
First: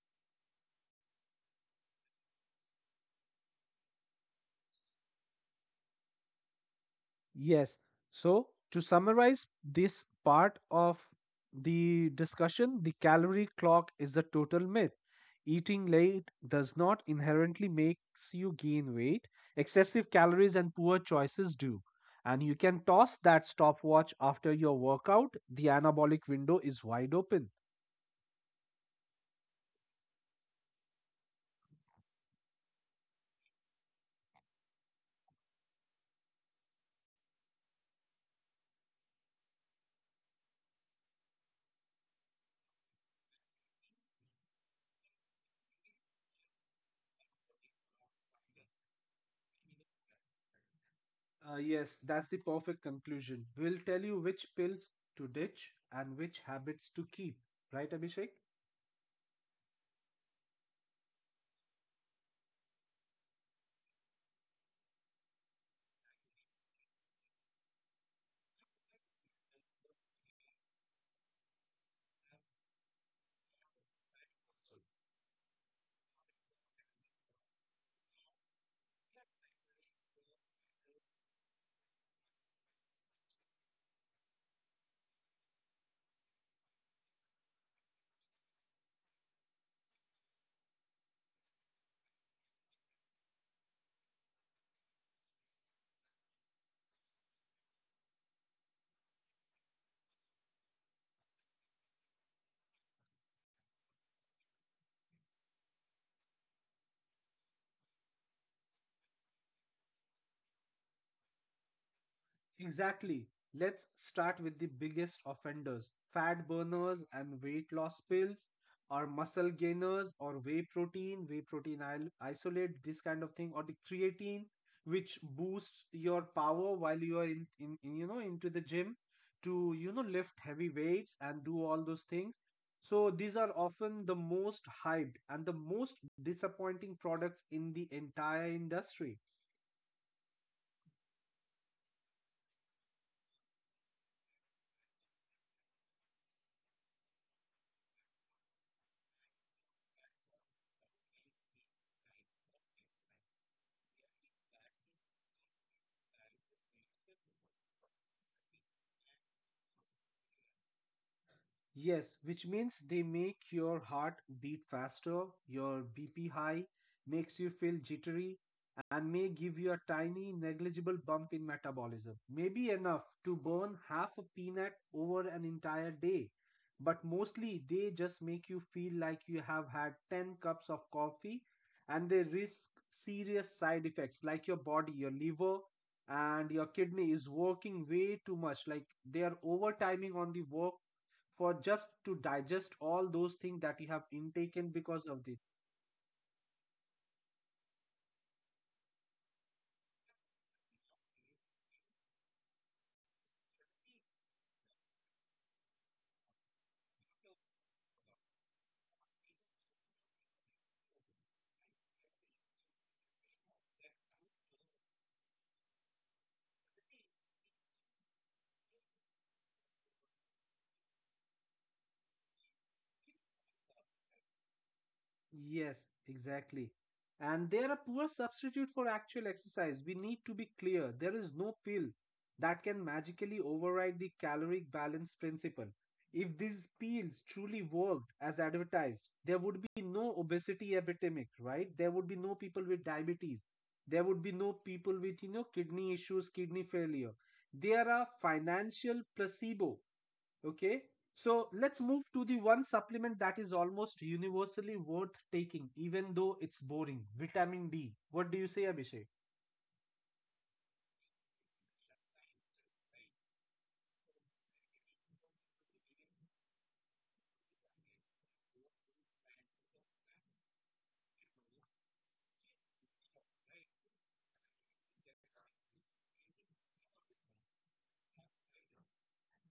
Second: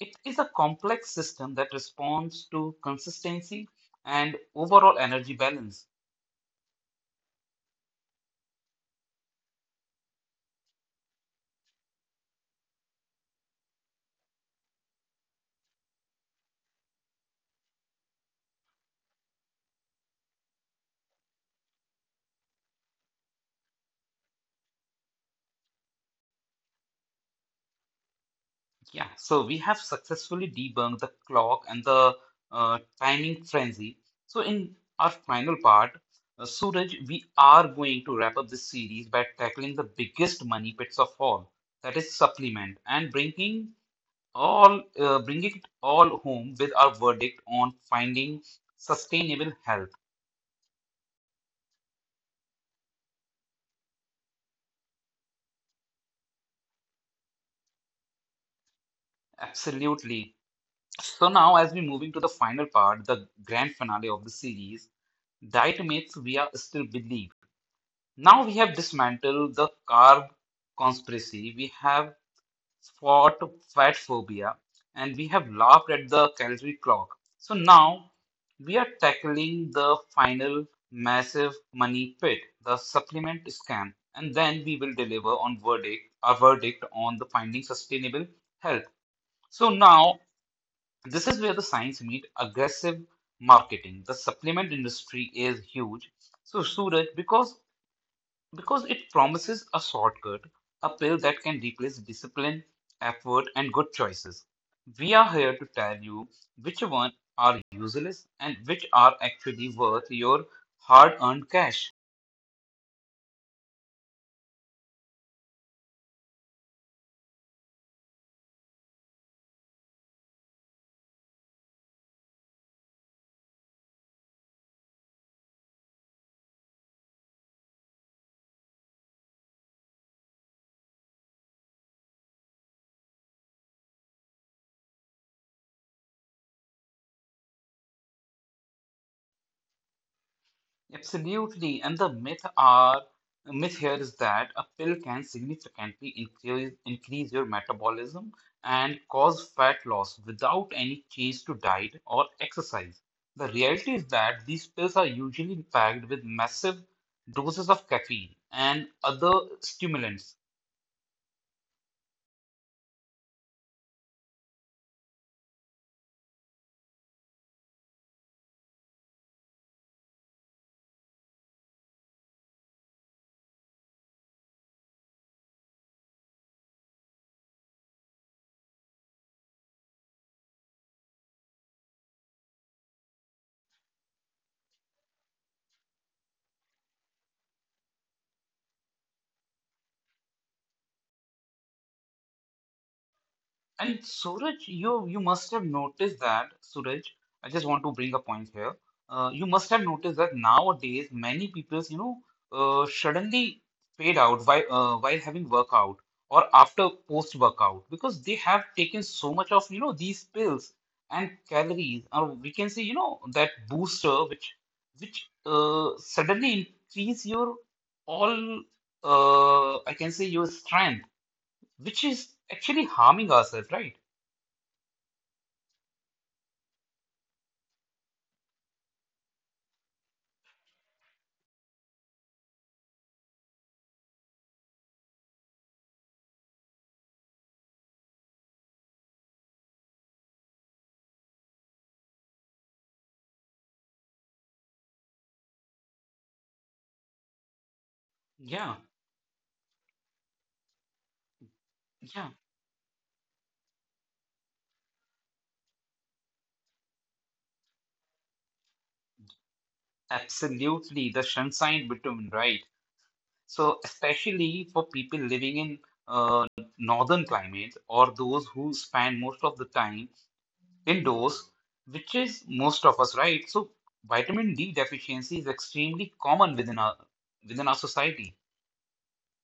S2: It is a complex system that responds to consistency and overall energy balance.
S1: Yes. So, to summarize this part of the discussion, the calorie clock is a total myth. Eating late does not inherently makes you gain weight. Excessive calories and poor choices do. And you can toss that stopwatch after your workout. The anabolic window is wide open.
S2: Yeah, so we have successfully debunked the clock and the timing frenzy. So, in our final part, Suraj, we are going to wrap up this series by tackling the biggest money pits of all, that is supplement, and bringing all bringing it all home with our verdict on finding sustainable health.
S1: Yes, that's the perfect conclusion. We'll tell you which pills to ditch and which habits to keep. Right, Abhishek?
S2: Absolutely. So now, as we move into the final part, the grand finale of the series, diet myths we are still believe. Now we have dismantled the carb conspiracy, we have fought fat phobia, and we have laughed at the calorie clock. So now we are tackling the final massive money pit, the supplement scam, and then we will deliver on verdict, our verdict on the finding sustainable health. So now this is where the science meet aggressive marketing. The supplement industry is huge. So Suraj, because it promises a shortcut, a pill that can replace discipline, effort, and good choices. We are here to tell you which one are useless and which are actually worth your hard earned cash.
S1: Exactly. Let's start with the biggest offenders: fat burners and weight loss pills, or muscle gainers, or whey protein, isolate, this kind of thing, or the creatine, which boosts your power while you are in you know into the gym to you know lift heavy weights and do all those things. So these are often the most hyped and the most disappointing products in the entire industry.
S2: Absolutely, and the myth here is that a pill can significantly increase your metabolism and cause fat loss without any change to diet or exercise. The reality is that these pills are usually packed with massive doses of caffeine and other stimulants.
S1: Yes, which means they make your heart beat faster, your BP high, makes you feel jittery, and may give you a tiny negligible bump in metabolism. Maybe enough to burn half a peanut over an entire day. But mostly they just make you feel like you have had 10 cups of coffee, and they risk serious side effects, like your body, your liver, and your kidney is working way too much. Like they are overtiming on the work for just to digest all those things that you
S2: And
S1: have
S2: Suraj,
S1: intaken
S2: you
S1: because
S2: you
S1: of this.
S2: must have noticed that, Suraj, I just want to bring a point here. You must have noticed that nowadays many people, you know, suddenly fade out while having workout or after post workout because they have taken so much of, you know, these pills and calories, or we can say, you know, that booster which suddenly increase your all I can say your strength, which is actually harming ourselves, right?
S1: Yes, exactly. And they are a poor substitute for actual exercise. We need to be clear. There is no pill that can magically override the caloric balance principle. If these pills truly worked as advertised, there would be no obesity epidemic, right? There would be no people with diabetes. There would be no people with, you know, kidney issues, kidney failure. They are a
S2: Yeah,
S1: financial placebo. Okay. So let's move to the
S2: yeah,
S1: one supplement that is almost universally worth taking, even though it's boring: vitamin D. What do you say, Abhishek?
S2: absolutely. The sunshine vitamin, right? So, especially for people living in uh, northern climates or those who spend most of the time indoors, which is most of us, right? So, vitamin D deficiency is extremely common within our society.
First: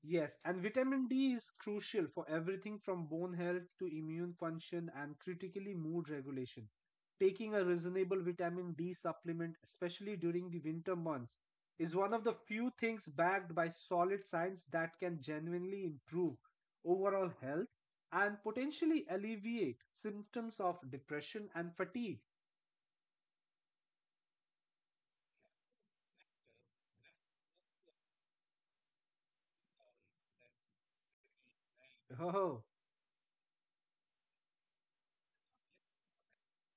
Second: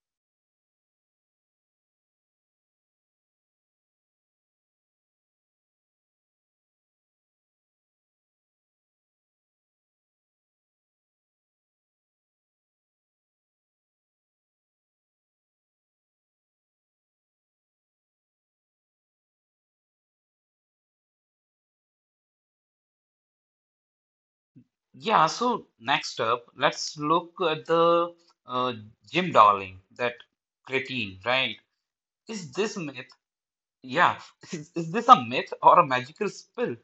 S1: Yes, and vitamin D is crucial for everything from bone health to immune function and, critically, mood regulation. Taking a reasonable vitamin D supplement, especially during the winter months, is one of the few things backed by solid science that can genuinely improve overall health and potentially alleviate symptoms of depression and fatigue.
S2: Yeah, so next up, let's look at the uh, Jim Darling, that creatine, right? Is
S1: *laughs*
S2: this myth? Yeah, *laughs* is this a myth or a magical spell?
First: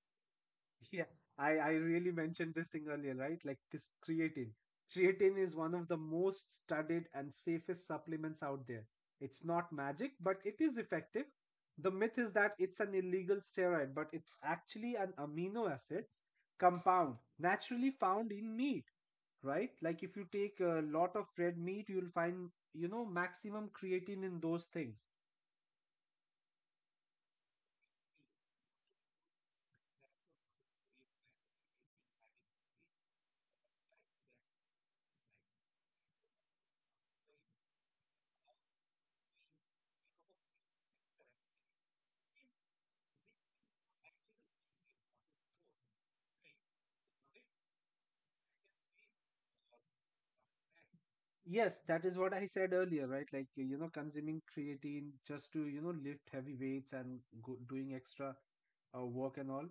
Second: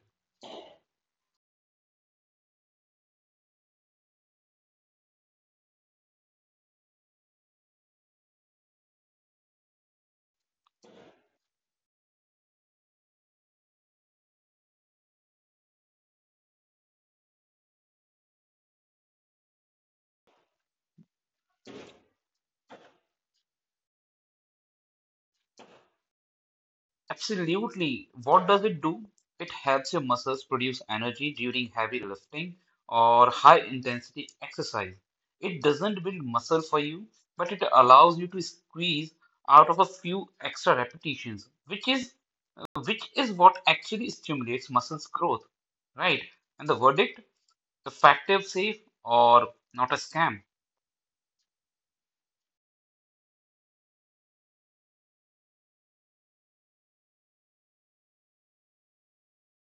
S1: Yeah, I really mentioned this thing earlier, right? Like this creatine. Creatine is one of the most studied and safest supplements out there. It's not magic, but it is effective. The myth is that it's an illegal steroid, but it's actually an amino acid compound naturally found in meat, right? Like if you take a lot of red meat, you'll find, you know, maximum creatine in those things.
S2: Absolutely. What does it do? It helps your muscles produce energy during heavy lifting or high intensity exercise. It doesn't build muscle for you, but it allows you to squeeze out of a few extra repetitions, which is what actually stimulates muscles growth, right? And the verdict, the factor safe or not a scam.
S1: Yes, that is what I said earlier, right? Like, you know, consuming creatine just to, you know, lift heavy weights and go, doing extra work and all.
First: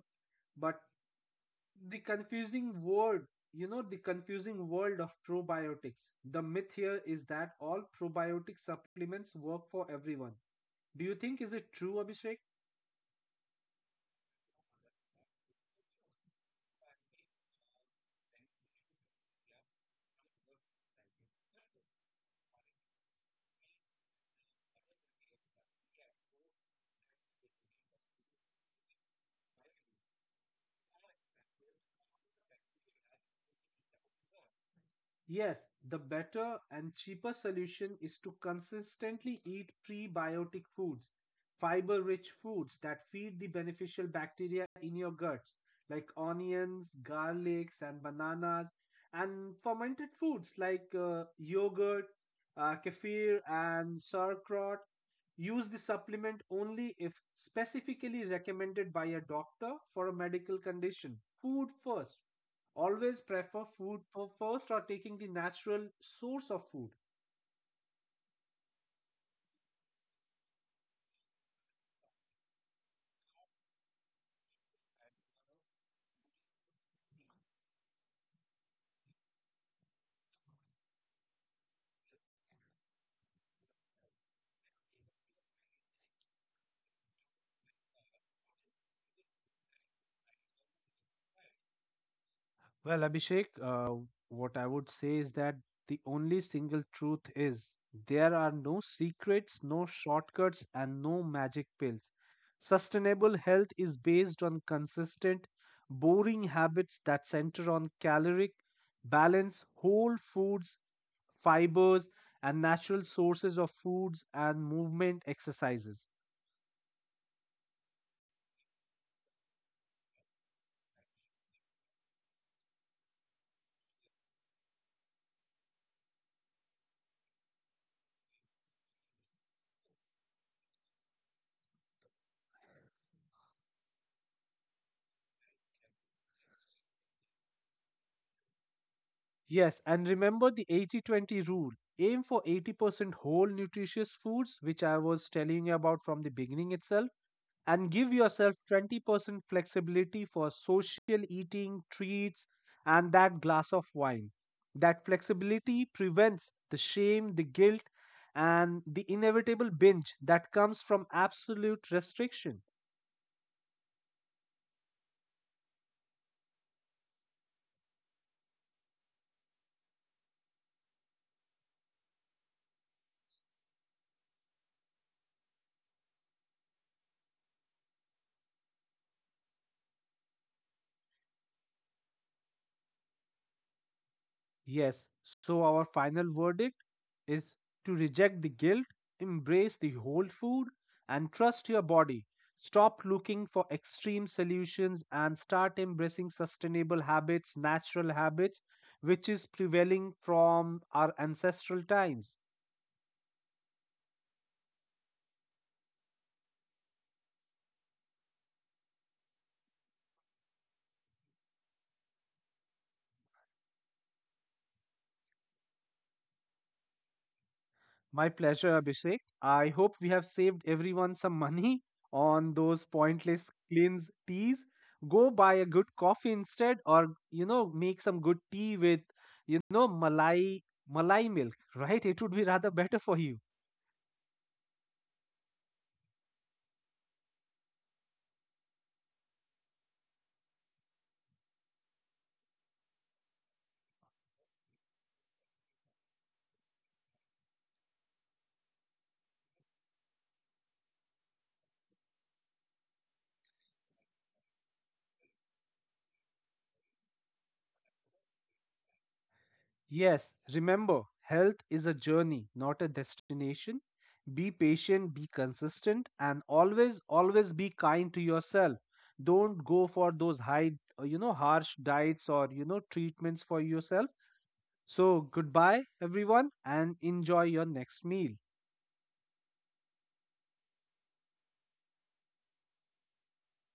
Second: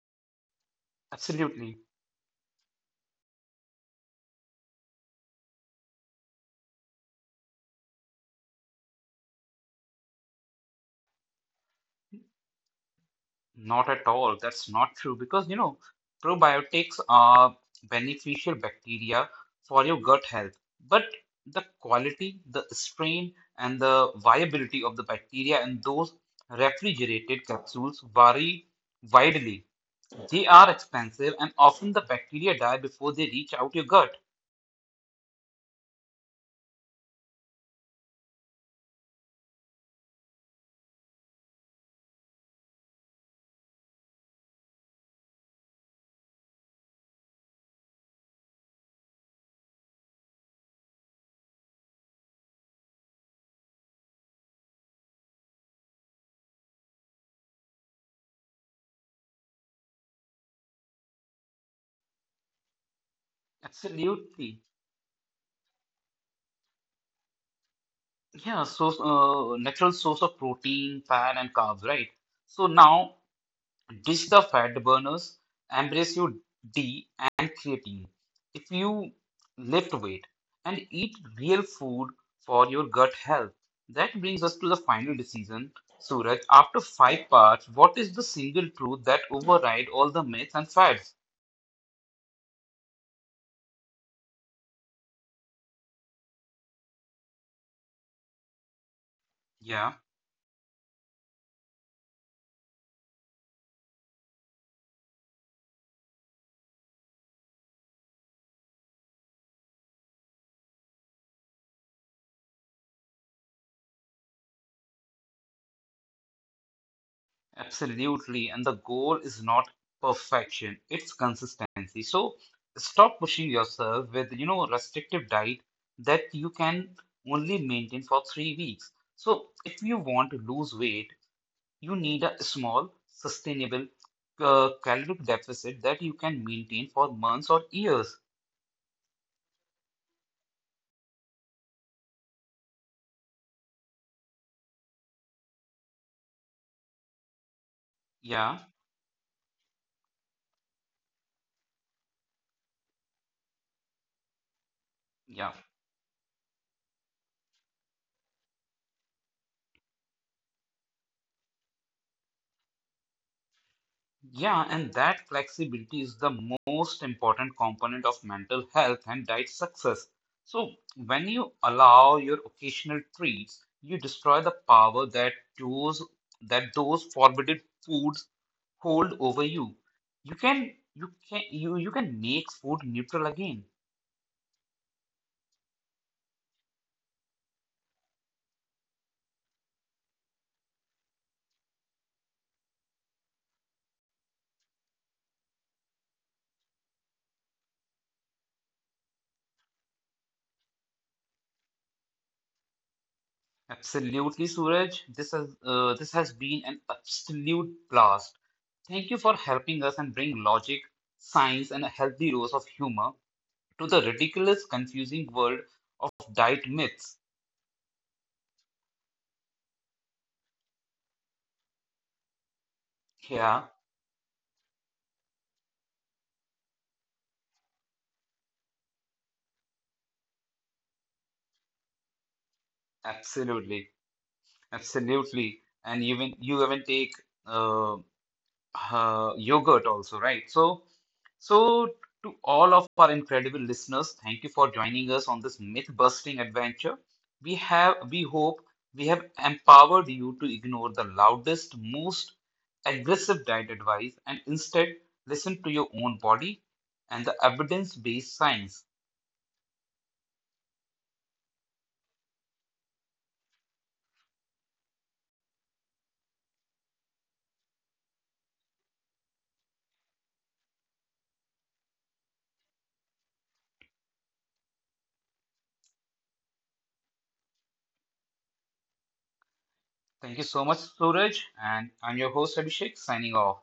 S1: But
S2: Absolutely.
S1: the confusing world, the confusing world of probiotics. The myth here is that all probiotic supplements work for everyone. Do you think is it true, Abhishek?
S2: Not at all. That's not true because you know probiotics are beneficial bacteria for your gut health, but the quality, the strain, and the viability of the bacteria in those refrigerated capsules vary widely. They are expensive, and often the bacteria die before they reach out your gut.
S1: Yes, the better and cheaper solution is to consistently eat prebiotic foods, fiber rich foods that feed the beneficial bacteria in your guts, like onions, garlics, and bananas, and fermented foods like yogurt, kefir, and sauerkraut. Use the supplement only if specifically recommended by a doctor for a medical condition. Food first, always prefer food for
S2: Absolutely.
S1: first or taking the natural source of food?
S2: Yeah, so natural source of protein, fat, and carbs, right? So now ditch the fat burners, embrace your D and creatine. If you lift weight and eat real food for your gut health, that brings us to the final decision. Suraj, after five parts, what is the single truth that override all the myths and fads?
S1: Well, Abhishek, what I would say is that the only single truth is there are no secrets, no
S2: Yeah.
S1: shortcuts, and no magic pills. Sustainable health is based on consistent, boring habits that center on caloric balance, whole foods, fibers, and natural sources of foods and movement exercises.
S2: Absolutely. And the goal is not perfection, it's consistency. So stop pushing yourself with, you know, restrictive diet that you can only maintain for 3 weeks. So if you want to lose weight, you need a small, sustainable caloric deficit that you can maintain for months or years.
S1: Yes, and remember the 80/20 rule. Aim for 80% whole nutritious foods, which I was telling you about from the beginning itself, and give yourself
S2: Yeah,
S1: 20% flexibility for social eating, treats, and that glass of wine. That
S2: yeah.
S1: flexibility prevents the shame, the guilt, and the inevitable binge that comes from absolute restriction.
S2: Yeah, and that flexibility is the most important component of mental health and diet success. So, when you allow your occasional treats, you destroy the power those that those forbidden foods hold over you. You can make food neutral again.
S1: Yes, so our final verdict is to reject the guilt, embrace the whole food, and trust your body. Stop looking for extreme solutions and start embracing sustainable habits, natural habits, which is prevailing from our ancestral times.
S2: Absolutely, Suraj. This has been an absolute blast. Thank you for helping us and bring logic, science, and a healthy dose of humor to the ridiculous, confusing world of diet myths.
S1: My pleasure, Abhishek. I hope we have saved everyone some money on those pointless
S2: Yeah,
S1: cleanse teas. Go buy a good coffee instead, or you know, make some good tea with you know malai milk, right? It would be rather better for you.
S2: absolutely, absolutely. And even you even take uh, yogurt also, right? So, so to all of our incredible listeners, thank you for joining us on this myth-busting adventure. We hope, we have empowered you to ignore the loudest, most aggressive diet advice and instead listen to your own body and the evidence-based science.
S1: Yes, remember, health is a journey, not a destination. Be patient, be consistent, and always, always be kind to yourself. Don't go for those high, you know, harsh diets or you know treatments for yourself. So, goodbye, everyone, and enjoy your next meal.
S2: Thank you so much, Suraj. And I'm your host, Abhishek, signing off.